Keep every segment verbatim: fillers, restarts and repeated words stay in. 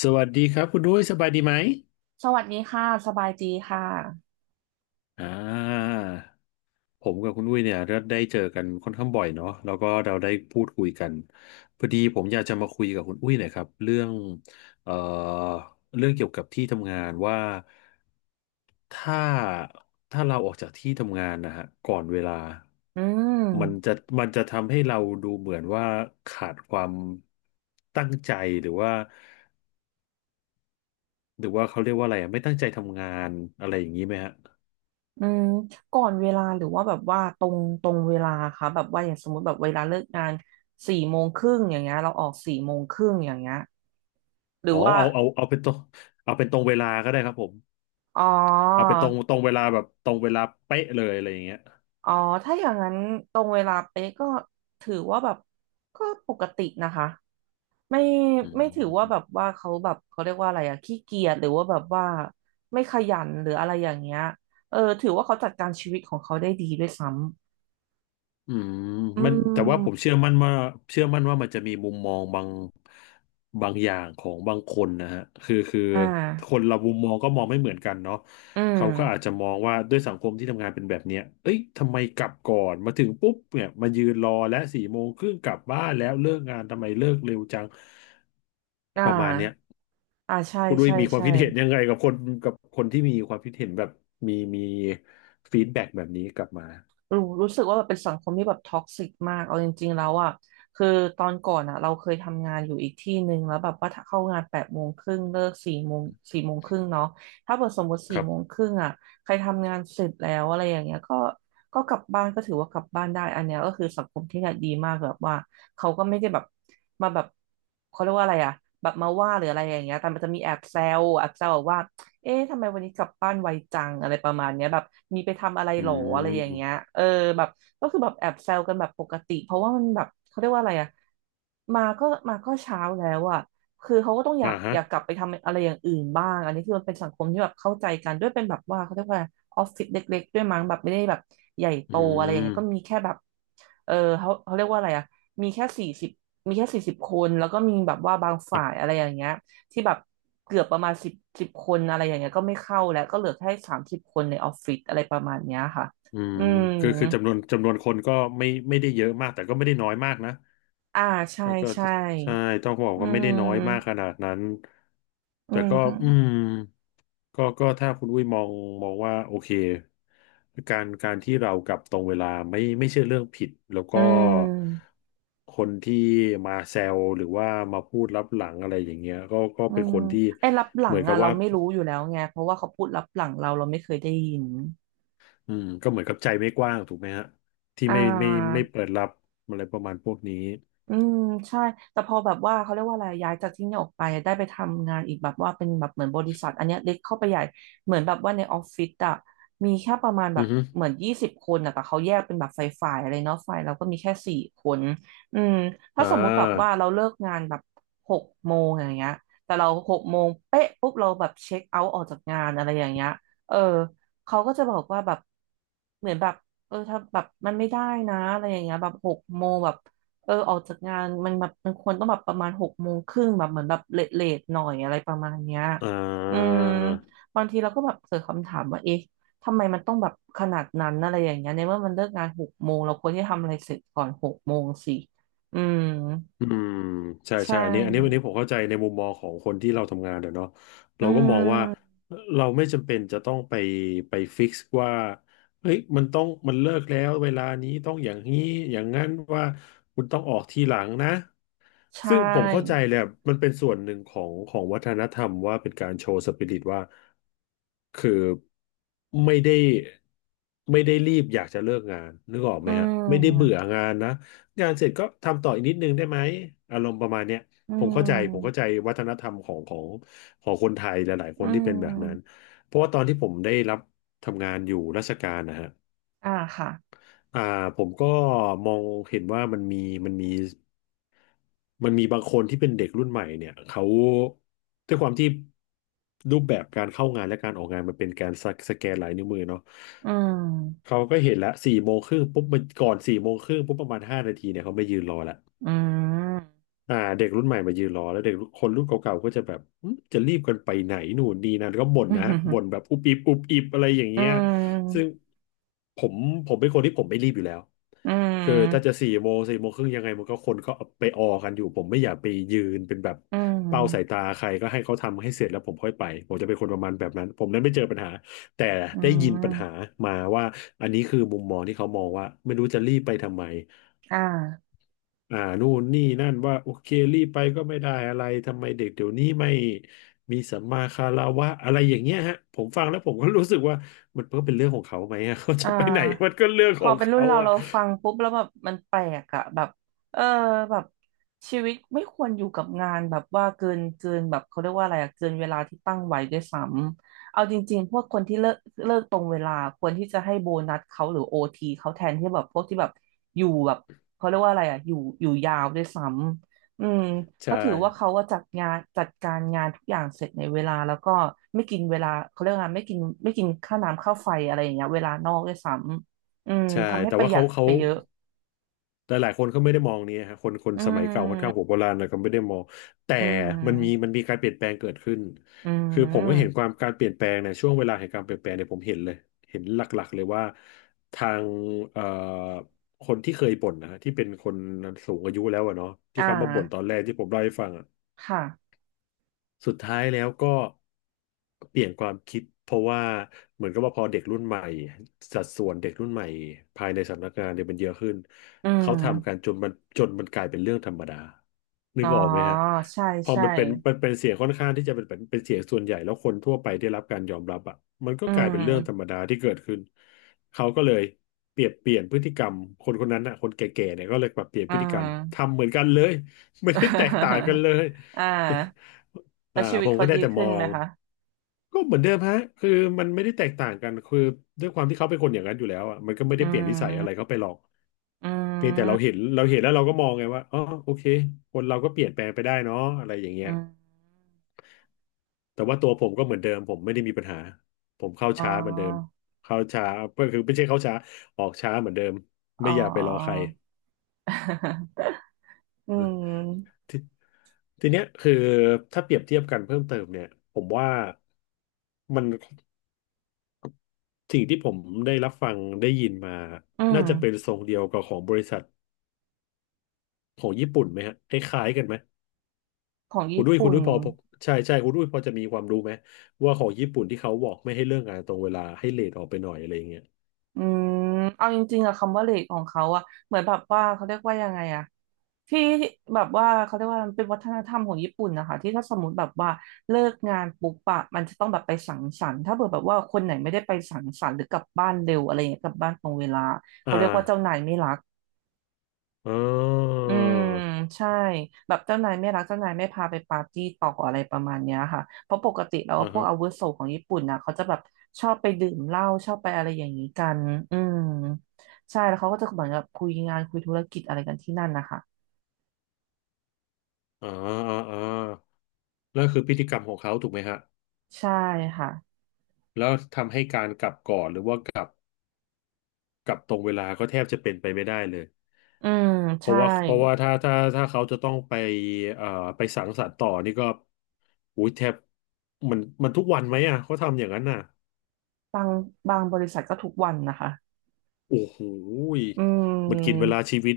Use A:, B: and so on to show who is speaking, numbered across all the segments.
A: สวัสดีครับคุณด้วยสบายดีไหม
B: สวัสดีค่ะสบายดีค่ะ
A: อ่าผมกับคุณอุ้ยเนี่ยได้เจอกันค่อนข้างบ่อยเนาะแล้วก็เราได้พูดคุยกันพอดีผมอยากจะมาคุยกับคุณอุ้ยหน่อยครับเรื่องเอ่อเรื่องเกี่ยวกับที่ทำงานว่าถ้าถ้าเราออกจากที่ทำงานนะฮะก่อนเวลา
B: อื
A: มัน
B: ม
A: จะมันจะทำให้เราดูเหมือนว่าขาดความตั้งใจหรือว่าหรือว่าเขาเรียกว่าอะไรอะไม่ตั้งใจทำงานอะไรอย่างนี้ไหมฮะ
B: อืมก่อนเวลาหรือว่าแบบว่าตรงตรงเวลาค่ะแบบว่าอย่างสมมติแบบเวลาเลิกงานสี่โมงครึ่งอย่างเงี้ยเราออกสี่โมงครึ่งอย่างเงี้ยหรื
A: อ๋
B: อ
A: อ
B: ว่า
A: เอาเอาเอาเป็นตรงเอาเป็นตรงเวลาก็ได้ครับผม
B: อ๋อ
A: เอาเป็นตรงตรงเวลาแบบตรงเวลาเป๊ะเลยอะไรอย่างเงี้ย
B: อ๋อถ้าอย่างนั้นตรงเวลาเป๊ะก็ถือว่าแบบก็ปกตินะคะไม่
A: อื
B: ไม่ถือว่า
A: ม
B: แบบว่าเขาแบบเขาเรียกว่าอะไรอะขี้เกียจหรือว่าแบบว่าไม่ขยันหรืออะไรอย่างเงี้ยเออถือว่าเขาจัดการชีวิตของเขาได้ดีด้วยซ้
A: อืม
B: อื
A: มันแต่ว่าผม
B: ม
A: เชื่อมั่นว่าเชื่อมั่นว่ามันจะมีมุมมองบางบางอย่างของบางคนนะฮะคือคือ
B: อ่
A: ค
B: า
A: นเรามุมมองก็มองไม่เหมือนกันเนาะ
B: อื
A: เขา
B: ม
A: ก็อาจจะมองว่าด้วยสังคมที่ทำงานเป็นแบบเนี้ยเอ้ยทำไมกลับก่อนมาถึงปุ๊บเนี่ยมายืนรอและสี่โมงครึ่งกลับบ้านแล้วเลิกงานทำไมเลิกเร็วจัง
B: อ่
A: ประมาณเนี้ย
B: า อ่า ใช่
A: คุณดุ้ย
B: ใช่
A: มีความ
B: ใช่
A: คิดเห็นยังไงกับคนกับคนที่มีความคิดเห็นแบบมีมีฟีดแบ็กแบบนี้กลับมา
B: รู้รู้สึกว่าแบบเป็นสังคมที่แบบท็อกซิกมากเอาจริงๆแล้วอ่ะคือตอนก่อนอ่ะเราเคยทำงานอยู่อีกที่หนึ่งแล้วแบบว่าถ้าเข้างานแปดโมงครึ่งเลิกสี่โมงสี่โมงครึ่งเนาะถ้าเปิดสมมติ
A: ค
B: สี่
A: รั
B: โมง
A: บ
B: ครึ่งอ่ะใครทำงานเสร็จแล้วอะไรอย่างเงี้ยก็ก็กลับบ้านก็ถือว่ากลับบ้านได้อันเนี้ยก็คือสังคมที่เนี่ยดีมากแบบว่าเขาก็ไม่ได้แบบมาแบบเขาเรียกว่าอะไรอ่ะแบบมาว่าหรืออะไรอย่างเงี้ยแต่มันจะมีแอบแซวแอบแซวแบบว่า เอ๊ะทำไมวันนี้กลับบ้านไวจังอะไรประมาณเนี้ยแบบมีไปทำอะไร
A: อื
B: หรออะไรอย่างเงี้ย
A: ม
B: เออแบบก็คือแบบแอบแซวกันแบบปกติเพราะว่ามันแบบเขาเรียกว่าอะไรอะมาก็มาก็เช้าแล้วอะคือเขาก็ต้องอยา
A: อ่า
B: ก
A: ฮะ
B: อยากกลับไปทำอะไรอย่างอื่นบ้างอันนี้คือมันเป็นสังคมที่แบบเข้าใจกันด้วยเป็นแบบว่าเขาเรียกว่าออฟฟิศเล็กๆด้วยมั้งแบบไม่ได้แบบใหญ่โต
A: อื
B: อะไรอย่าง
A: ม
B: เงี้ยก็มีแค่แบบเออเขาเขาเรียกว่าอะไรอะมีแค่สี่สิบมีแค่สี่สิบคนแล้วก็มีแบบว่าบางฝ่ายอะไรอย่างเงี้ย ที่แบบเกือบประมาณสิบสิบคนอะไรอย่างเงี้ยก็ไม่เข้าแล้วก็เหลือแค่สามสิบคนในออฟฟิศอะไรประมาณเนี้ยค่ะ
A: อืม
B: อืม
A: คือคือจำนวนจำนวนคนก็ไม่ไม่ได้เยอะมากแต่ก็ไม่ได้น้อยมากนะ
B: อ่าใช่
A: แล้วก็
B: ใช่
A: จะใช่ต้องบอก
B: อื
A: ว่าไม่ได้น้อยมาก
B: ม
A: ขนาดนั้น
B: อื
A: แต่ก็อืม
B: ม
A: ก็ก็ถ้าคุณวุ้ยมองมองว่าโอเคการการที่เรากลับตรงเวลาไม่ไม่ใช่เรื่องผิดแล้ว
B: อื
A: ก็
B: ม
A: คนที่มาแซวหรือว่ามาพูดลับหลังอะไรอย่างเงี้ยก็ก็
B: อื
A: เป็น
B: ม
A: คนที่
B: ไอ้รับหลั
A: เหมื
B: ง
A: อนกั
B: อ่ะ
A: บ
B: เรา
A: ว่า
B: ไม่รู้อยู่แล้วไงเพราะว่าเขาพูดรับหลังเราเราไม่เคยได้ยิน
A: อืมก็เหมือนกับใจไม่กว้างถูกไหมฮะที่
B: อ่
A: ไม่ไม่ไม่
B: า
A: เปิดรับอะไรประมาณพวกนี้
B: อืมใช่แต่พอแบบว่าเขาเรียกว่าอะไรย้ายจากที่นี่ออกไปได้ไปทำงานอีกแบบว่าเป็นแบบเหมือนบริษัทอันเนี้ยเล็กเข้าไปใหญ่เหมือนแบบว่าในออฟฟิศอะมีแค่ประมาณแบ
A: อื
B: บ
A: อฮึ
B: เหมือนยี่สิบคนอะแต่เขาแยกเป็นแบบฝ่ายฝ่ายอะไรเนาะฝ่ายเราก็มีแค่สี่คนอืมถ้า
A: อ่
B: สมมุติแบบว่า
A: า
B: เราเลิกงานแบบหกโมงอย่างเงี้ยแต่เราหกโมงเป๊ะปุ๊บเราแบบเช็คเอาท์ออกจากงานอะไรอย่างเงี้ยเออเขาก็จะบอกว่าแบบเหมือนแบบเออถ้าแบบมันไม่ได้นะอะไรอย่างเงี้ยแบบหกโมงแบบ เออออกจากงานมันแบบมันควรต้องแบบประมาณหกโมงครึ่งแบบเหมือนแบบเลทเลทหน่อยอะไรประมาณเนี้ย
A: อ่
B: อื
A: า
B: มบางทีเราก็แบบเกิดคำถามว่าเอ๊ะทำไมมันต้องแบบขนาดนั้นอะไรอย่างเงี้ยในเมื่อมันเลิกงานหกโมงเราควรที่จะทำอะไรเสร็จก่อนหกโมงสิอืม
A: อืมใช่
B: ใช่
A: ใช่อันนี้อันนี้วันนี้ผมเข้าใจในมุมมองของคนที่เราทำงานเดี๋ยวเนาะ
B: อื
A: เราก็มองว่า
B: ม
A: เราไม่จำเป็นจะต้องไปไปฟิกซ์ว่าเฮ้ยมันต้องมันเลิกแล้วเวลานี้ต้องอย่างนี้อย่างนั้นว่าคุณต้องออกทีหลังนะ
B: ใช
A: ซึ่งผมเข้าใจ
B: ่
A: แหละมันเป็นส่วนหนึ่งของของวัฒนธรรมว่าเป็นการโชว์สปิริตว่าคือไม่ได้ไม่ได้รีบอยากจะเลิกงานนึกออกไห
B: อื
A: มฮะไม่ได้เบื่อ
B: ม
A: งานนะ งานเสร็จก็ทำต่ออีกนิดนึงได้ไหมอารมณ์ประมาณเนี้ย
B: อื
A: ผมเข้าใจผมเข้าใจ
B: ม
A: วัฒนธรรมของของของคนไทยหลายๆค
B: อื
A: นที่เป็นแบบนั้น
B: ม
A: เพราะว่าตอนที่ผมได้รับทำงานอยู่ราชการนะฮะ
B: อ่าค่ะ
A: อ่าผมก็มองเห็นว่ามันมีมันมีมันมีบางคนที่เป็นเด็กรุ่นใหม่เนี่ยเขาด้วยความที่รูปแบบการเข้างานและการออกงานมันเป็นการสสแกนลายนิ้วมือเนาะ
B: อืม
A: เขาก็เห็นละสี่โมงครึ่งปุ๊บมันก่อนสี่โมงครึ่งปุ๊บประมาณห้านาทีเนี่ยเขาไม่ยืนรอละ
B: อืม
A: อ่าเด็กรุ่นใหม่มายืนรอแล้วเด็กคนรุ่นเก่าๆก็จะแบบอืมจะรีบกันไปไหนหนูนนี่นั่นก็บ่นนะบ่ นแบบอุบอิบอุบอิบอะไรอย่าง
B: อื
A: เงี้ยซึ่ง
B: ม
A: ผมผมเป็นคนที่ผมไม่รีบอยู่แล้ว
B: อื
A: คือถ้าจะ
B: ม
A: สี่โมงสี่โมงครึ่งยังไงมันก็คนก็ไปออกันอยู่ผมไม่อยากไปยืนเป็นแบบ
B: อืมอื
A: เป้าสายตา
B: ม
A: ใครก็ให้เขาทำให้เสร็จแล้วผมค่อยไปผมจะเป็นคนประมาณแบบนั้นผมนั้นไม่เจอปัญหาแต่
B: อื
A: ได้ยินปัญหา
B: ม
A: มาว่าอันนี้คือมุมมองที่เขามองว่าไม่รู้จะรีบไปทำไม
B: อ่า
A: อ่านู่นนี่นั่นว่าโอเครีบไปก็ไม่ได้อะไรทำไมเด็กเดี๋ยวนี้ไม่มีสัมมาคารวะอะไรอย่างเงี้ยฮะผมฟังแล้วผมก็รู้สึกว่ามันก็เป็นเรื่องของเขาไหมอะ เขา
B: อ่
A: จะไปไหนมัน
B: า
A: ก็เรื่อง
B: พ
A: ข
B: อ
A: อง
B: เป็นรุ่
A: เขา
B: นเรา
A: อ่ะ
B: เราฟังปุ๊บแล้วแบบมันแปลกอะแบบเออแบบชีวิตไม่ควรอยู่กับงานแบบว่าเกินเกินแบบเขาเรียกว่าอะไรอะเกินเวลาที่ตั้งไว้ด้วยซ้ำเอาจริงๆพวกคนที่เลิกเลิกตรงเวลาควรที่จะให้โบนัสเขาหรือโอทีเขาแทนที่แบบพวกที่แบบอยู่แบบเขาเรียกว่าอะไรอะอยู่อยู่ยาวด้วยซ้ำ อืมเพ
A: ใช่
B: ราะถือว่าเขาว่าจัดงานจัดการงานทุกอย่างเสร็จในเวลาแล้วก็ไม่กินเวลาเขาเรียกว่าไม่กินไม่กินค่าน้ำค่าไฟอะไรอย่างเงี้ยเวลานอกด้วยซ้ำอืม
A: ใช่
B: ทำให้
A: แต่
B: ประ
A: ว่า
B: หยั
A: เขา
B: ด
A: เขา
B: ไปเยอะ
A: แต่หลายคนก็ไม่ได้มองนี้ฮะคนคน
B: อ
A: สมัยเก่าค่อนข้างหัว
B: ืม
A: โบราณแลก็ไม่ได้มองแต่
B: อื
A: มันมีมั
B: ม
A: นมีการเปลี่ยนแปลงเกิดขึ้น
B: อื
A: คือผมก็เห็นค
B: ม
A: วามการเปลี่ยนแปลงในยช่วงเวลาแห่งการเปลี่ยนแปลงเนี่ยผมเห็นเลยเห็นหลักๆเลยว่าทางเอ่อคนที่เคยบ่นนะฮะที่เป็นคนสูงอายุแล้วอะเนาะที่
B: อ่า
A: เขามาบ่นตอนแรกที่ผมเล่าให้ฟังอะ
B: ค่ะ
A: สุดท้ายแล้วก็เปลี่ยนความคิดเพราะว่าเหมือนกับว่าพอเด็กรุ่นใหม่สัดส่วนเด็กรุ่นใหม่ภายในสำนักงานเนี่ยมันเยอะขึ้น
B: อื
A: เขาทำกัน
B: ม
A: จนมันจนมันกลายเป็นเรื่องธรรมดานึ
B: อ๋อ
A: กออกไหมฮะ
B: ใช่
A: พอ
B: ใช่
A: มันเป็นมันเป็นเสียงค่อนข้างที่จะเป็นเป็นเป็นเสียงส่วนใหญ่แล้วคนทั่วไปได้รับการยอมรับอ่ะมันก็
B: อื
A: กลายเป็นเรื่องธร
B: ม
A: รมดาที่เกิดขึ้นเขาก็เลยเปลี่ยนเปลี่ยนพฤติกรรมคนคนนั้นอ่ะคนแก่ๆเนี่ยก็เลยปรับเปลี่ยน
B: อ่
A: พฤติกรรม
B: า
A: ทำเหมือนกันเลยไม่ได้แตกต่างกัน เลย
B: อ่าแล้
A: อ่า
B: วชีวิ
A: ผ
B: ต
A: ม
B: เขา
A: ก็ได้
B: ดี
A: แต่ม
B: ขึ้น
A: อ
B: ไหม
A: ง
B: คะ
A: ก็เหมือนเดิมฮะคือมันไม่ได้แตกต่างกันคือด้วยความที่เขาเป็นคนอย่างนั้นอยู่แล้วอ่ะมันก็ไม่
B: อื
A: ได้เปลี่ยนนิสัยอะไร
B: ม
A: เขาไปหรอก
B: อื
A: เพียงแต่เรา
B: ม
A: เห็นเราเห็นแล้วเราก็มองไงว่าอ๋อโอเคคนเราก็เปลี่ยนแปลงไปได้เนาะอะไรอย่างเงี้ย
B: อืม
A: แต่ว่าตัวผมก็เหมือนเดิมผมไม่ได้มีปัญหาผมเข้า
B: อ๋
A: ช้าเหมือนเดิม
B: อ
A: เข้าช้าก็คือไม่ใช่เข้าช้าออกช้าเหมือนเดิม
B: อ๋อ
A: ไม่อยากไปรอใคร
B: อืม
A: ทีทีเนี้ยคือถ้าเปรียบเทียบกันเพิ่มเติมเนี่ยผมว่ามัน สิ่งที่ผมได้รับฟังได้ยินมา
B: อื
A: น่า
B: ม
A: จะเป็นทรงเดียวกับของบริษัทของญี่ปุ่นไหมฮะคล้ายๆกันไหม
B: ของ
A: คุณ
B: ญี่
A: ด้วยคุณ
B: ปุ่น
A: ด้วยพอพอใช่ใช่คุณด้วยพอจะมีความรู้ไหมว่าของญี่ปุ่นที่เขาบอกไม่ให้เลิกงานตรงเวลาให้เลทออกไปหน่อยอะไรอย่างเงี้ย
B: อืมเอาจริงๆอะคำว่าเลทของเขาอะเหมือนแบบว่าเขาเรียกว่ายังไงอะที่แบบว่าเขาเรียกว่ามันเป็นวัฒนธรรมของญี่ปุ่นนะคะ ที่ถ้าสมมติแบบว่าเลิกงานปุ๊บอะมันจะต้องแบบไปสังสรรค์ถ้าเผื่อแบบว่าคนไหนไม่ได้ไปสังสรรค์หรือกลับบ้านเร็วอะไรอย่างเงี้ยกลับบ้านตรงเวลา เขา
A: อ่า
B: เรียกว่าเจ้านายไม่รัก
A: อ่า
B: อืมใช่แบบเจ้านายไม่รักเจ้านายไม่พาไปปาร์ตี้ต่ออะไรประมาณเนี้ยค่ะเพราะปกติแล้ว
A: อ่า
B: พวก
A: ฮะ
B: อาวุโสของญี่ปุ่นนะเขาจะแบบชอบไปดื่มเหล้าชอบไปอะไรอย่างนี้กันอืมใช่แล้วเขาก็จะเหมือนกับคุยงานคุยธุรกิจอะไรกันที่นั่นนะคะ
A: อ่าอ่าอ่าแล้วคือพฤติกรรมของเขาถูกไหมฮะ
B: ใช่ค่ะ
A: แล้วทำให้การกลับก่อนหรือว่า กับตรงเวลาก็แทบจะเป็นไปไม่ได้เลย
B: อืม
A: เพ
B: ใช่
A: ราะว่าเพราะว่าถ้าถ้าถ้าเขาจะต้องไปเอ่อไปสังสรรค์ต่อนี่ก็อุ้ยแทบมันมันทุกวันไหมอ่ะเขาทำอย่างนั้นน่ะ
B: บางบางบริษัทก็ทุกวันนะคะ
A: โอ้โหย
B: อื
A: มันกินเว
B: ม
A: ลาชีวิต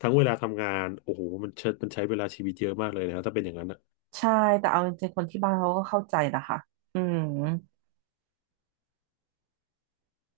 A: ทั้งเวลาทำงานโอ้โหมันเชิดมันใช้เวลาชีวิตเยอะมากเลยนะครับถ้าเป็นอย่างนั้นอ่ะ
B: ใช่แต่เอาจริงๆคนที่บ้านเขาก็เข้าใจนะคะอืม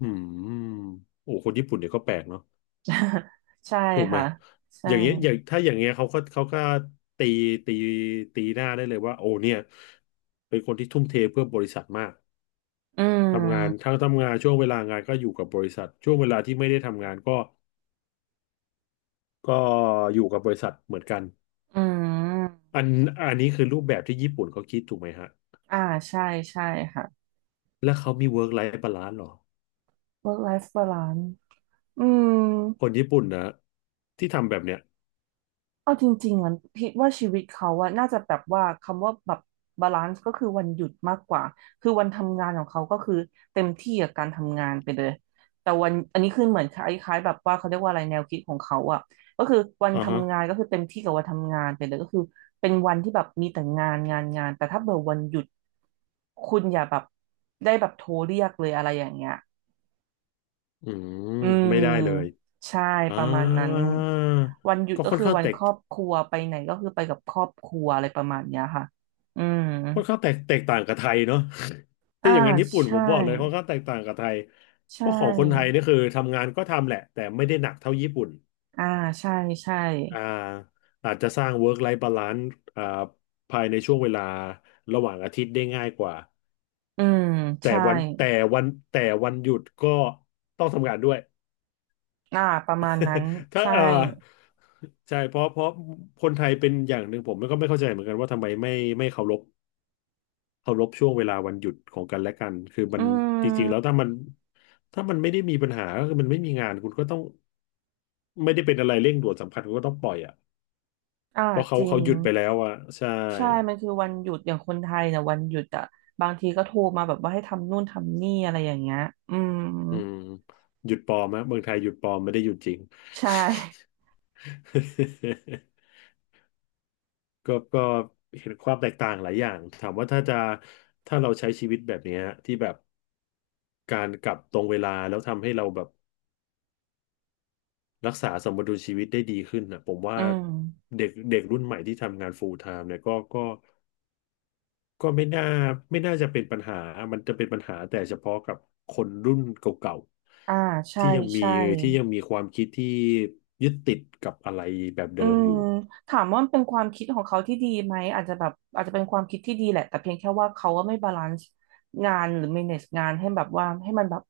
A: อืมโอ้คนญี่ปุ่นเนี่ยก็แปลกเนาะ
B: ใช่
A: ถูกไหม
B: ค่ะ
A: อ
B: ใช่
A: ย่างเงี้ยอย่างถ้าอย่างเงี้ยเขาก็เขาก็ตีตีตีหน้าได้เลยว่าโอ้เนี่ยเป็นคนที่ทุ่มเทเพื่อบริษัทมาก
B: อื
A: ทำงาน
B: ม
A: ถ้าทำงานช่วงเวลางานก็อยู่กับบริษัทช่วงเวลาที่ไม่ได้ทำงานก็ก็อยู่กับบริษัทเหมือนกัน
B: อืม
A: อันอันนี้คือรูปแบบที่ญี่ปุ่นเขาคิดถูกไหมฮะ
B: อ่าใช่ใช่ค่ะ
A: แล้วเขามี work life balance หรอ
B: work life balance อืม
A: คนญี่ปุ่นนะที่ทำแบบเนี้ย
B: เอาจริงๆอ่ะคิดว่าชีวิตเขาอะน่าจะแบบว่าคำว่าแบบบาลานซ์ก็คือวันหยุดมากกว่าคือวันทำงานของเขาก็คือเต็มที่กับการทำงานไปเลยแต่วันอันนี้คือเหมือนคล้ายๆแบบว่าเขาเรียกว่าอะไรแนวคิดของเขาอะก็คือวัน
A: อ่าฮะ
B: ทำงานก็คือเต็มที่กับวันทำงานไปเลยก็คือเป็นวันที่แบบมีแต่งานงานงานแต่ถ้าเบอร์วันหยุดคุณอย่าแบบได้แบบโทรเรียกเลยอะไรอย่างเงี้ย
A: อืม
B: อื
A: ไม่ได้เลย
B: มใช่
A: อ่า
B: ประมาณนั้นวันหยุด
A: ก็
B: ก็
A: ค่อน
B: คือ
A: ข้าง
B: วัน
A: แต
B: ค
A: ก
B: รอบครัวไปไหนก็คือไปกับครอบครัวอะไรประมาณเนี้ยค่ะอืม
A: ค่อนข้างแตกแตกต่างกับไทยเนาะ
B: อ่า
A: ถ้าอย่างนั้นญี่ปุ่นผ
B: ใช่
A: มบอกเลยค่อนข้างแตกต่างกับไทยเพ
B: ใช่
A: ราะของคนไทยนี่คือทำงานก็ทำแหละแต่ไม่ได้หนักเท่าญี่ปุ่น
B: อ่าใช่ใช่
A: อ่าอาจจะสร้าง work life balance อ่าภายในช่วงเวลาระหว่างอาทิตย์ได้ง่ายกว่า
B: อืม
A: แต่
B: ใช่
A: วันแต่วันแต่วันหยุดก็ต้องทำงานด้วย
B: อ่าประมาณนั้น
A: ถ้า
B: ใช่
A: อ่าใช่เพราะเพราะคนไทยเป็นอย่างหนึ่งผมก็ไม่เข้าใจเหมือนกันว่าทำไมไม่ไม่เคารพเคารพช่วงเวลาวันหยุดของกันและกันคือมั
B: อื
A: นจริงๆแล้ว
B: ม
A: ถ้ามันถ้ามันไม่ได้มีปัญหาก็คือมันไม่มีงานคุณก็ต้องไม่ได้เป็นอะไรเร่งด่วนสำคัญคุณก็ต้องปล่อยอ่ะ
B: อ่า
A: เพราะ
B: จ
A: เขา
B: ริ
A: เขา
B: ง
A: หยุดไปแล้วอ่ะใช่
B: ใช่มันคือวันหยุดอย่างคนไทยเนี่ยวันหยุดอ่ะบางทีก็โทรมาแบบว่าให้ทำนู่นทำนี่อะไรอย่างเงี้ยอืม
A: อืมหยุดปลอมนะเมืองไทยหยุดปลอมไม่ได้หยุดจริง
B: ใช่
A: ก็ก็เห็นความแตกต่างหลายอย่างถามว่าถ้าจะถ้าเราใช้ชีวิตแบบเนี้ยที่แบบการกลับตรงเวลาแล้วทำให้เราแบบรักษาสมดุลชีวิตได้ดีขึ้นนะผมว่า
B: อืม
A: เด็กเด็กรุ่นใหม่ที่ทำงาน full time เนี่ยก็ก็ ก็ไม่น่าไม่น่าจะเป็นปัญหา มันจะเป็นปัญหาแต่เฉพาะกับคนรุ่นเก่า
B: อ่า
A: ๆ
B: ใช่
A: ที่ยังมี
B: ใช่
A: ที่ยังมีความคิดที่ยึดติดกับอะไรแบบ
B: อื
A: เดิมอ
B: ม
A: ยู่
B: ถามว่ามันเป็นความคิดของเขาที่ดีไหมอาจจะแบบอาจจะเป็นความคิดที่ดีแหละแต่เพียงแค่ว่าเขาว่าไม่บาลานซ์งานหรือ manage งานให้แบบว่าให้มันแบบ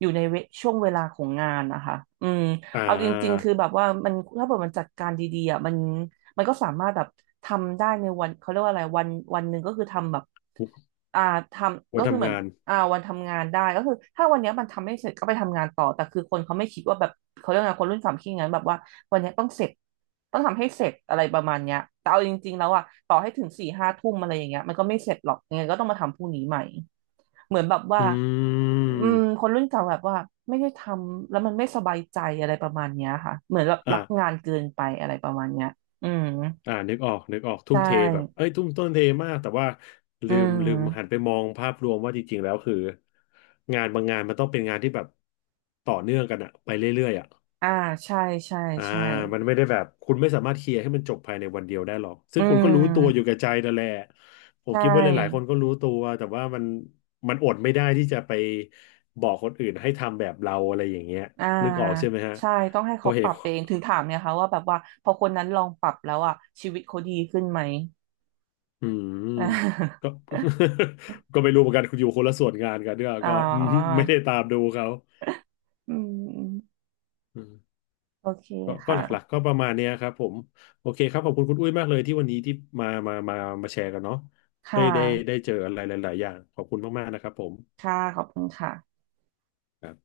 B: อยู่ในเวช่วงเวลาของงานนะคะอืม
A: อ่
B: เอาจริงๆ
A: า
B: คือแบบว่ามันถ้าเกิดมันจัดการดีๆอ่ะมันมันก็สามารถแบบทำได้ในวันเขาเรียกว่าอะไรวันวันหนึ่งก็คือทำแบบอ่าทำ
A: วั
B: ก็
A: น
B: คือเห
A: ทำ
B: มือน
A: งาน
B: อ่าวันทำงานได้ก็คือถ้าวันเนี้ยมันทำไม่เสร็จก็ไปทำงานต่อแต่คือคนเขาไม่คิดว่าแบบเขาเรียกไงคนรุ่นสามคิดอย่างนั้นแบบว่าวันเนี้ยต้องเสร็จต้องทำให้เสร็จอะไรประมาณเนี้ยแต่เอาจริงๆแล้วอ่ะต่อให้ถึงสี่ห้าทุ่มอะไรอย่างเงี้ยมันก็ไม่เสร็จหรอกยังไงก็ต้องมาทำพรุ่งนี้ใหม่เหมือนแบบว่า
A: อื
B: อืมค
A: ม
B: นรุ่นเก่าแบบว่าไม่ได้ทำแล้วมันไม่สบายใจอะไรประมาณเนี้ยค่ะเหมือนแบบ
A: อ่า
B: รักงานเกินไปอะไรประมาณเนี้ยอืม
A: อ่านึกออกนึกออกทุ่
B: ใช่
A: มเทแบบเอ้ยทุ่มต้นเทมากแต่ว่า
B: อื
A: ลืมลืมหัน
B: ม
A: ไปมองภาพรวมว่าจริงๆแล้วคืองานบางงานมันต้องเป็นงานที่แบบต่อเนื่องกันอะไปเรื่อยๆอะ
B: อ่าใช่ใช่
A: อ่า
B: ใช่
A: มันไม่ได้แบบคุณไม่สามารถเคลียร์ให้มันจบภายในวันเดียวได้หรอกซึ่
B: อื
A: งคุณก็รู้ตัวอยู่
B: ม
A: กับใจนั่นแหละผ
B: ใช
A: มคิดว่าหลายๆคน
B: ่
A: ก็รู้ตัวแต่ว่ามันมันอดไม่ได้ที่จะไปบอกคนอื่นให้ทำแบบเราอะไรอย่างเงี้ย
B: อ่า
A: นึกออกใช่ไหมฮะ
B: ใช่ต้องให้
A: เพอ
B: เขา
A: เห
B: ปรั
A: ตุ
B: บเองถึงถามเนี่ยค่ะว่าแบบว่าพอคนนั้นลองปรับแล้วอ่ะชีวิตเขาดีขึ้นไหม
A: อืมก็ ก็ไม่รู้เหมือนกันคุณอยู่คนละส่วนงานกันเนี่ย
B: อ่า
A: ก็
B: อ๋ อ
A: ไม่ได้ตามดูเขา
B: อืมโอเค
A: ก็ก็
B: ค่ะ
A: หลักๆก็ประมาณเนี้ยครับผมโอเคครับขอบคุณคุณอุ้ยมากเลยที่วันนี้ที่มามามามาแชร์กันเนาะ
B: ค่
A: ได้ได้ได้
B: ะ
A: เจออะไรหลายๆอย่างขอบคุณมากๆนะครับผม
B: ค่ะขอบคุณค่ะ
A: ครับ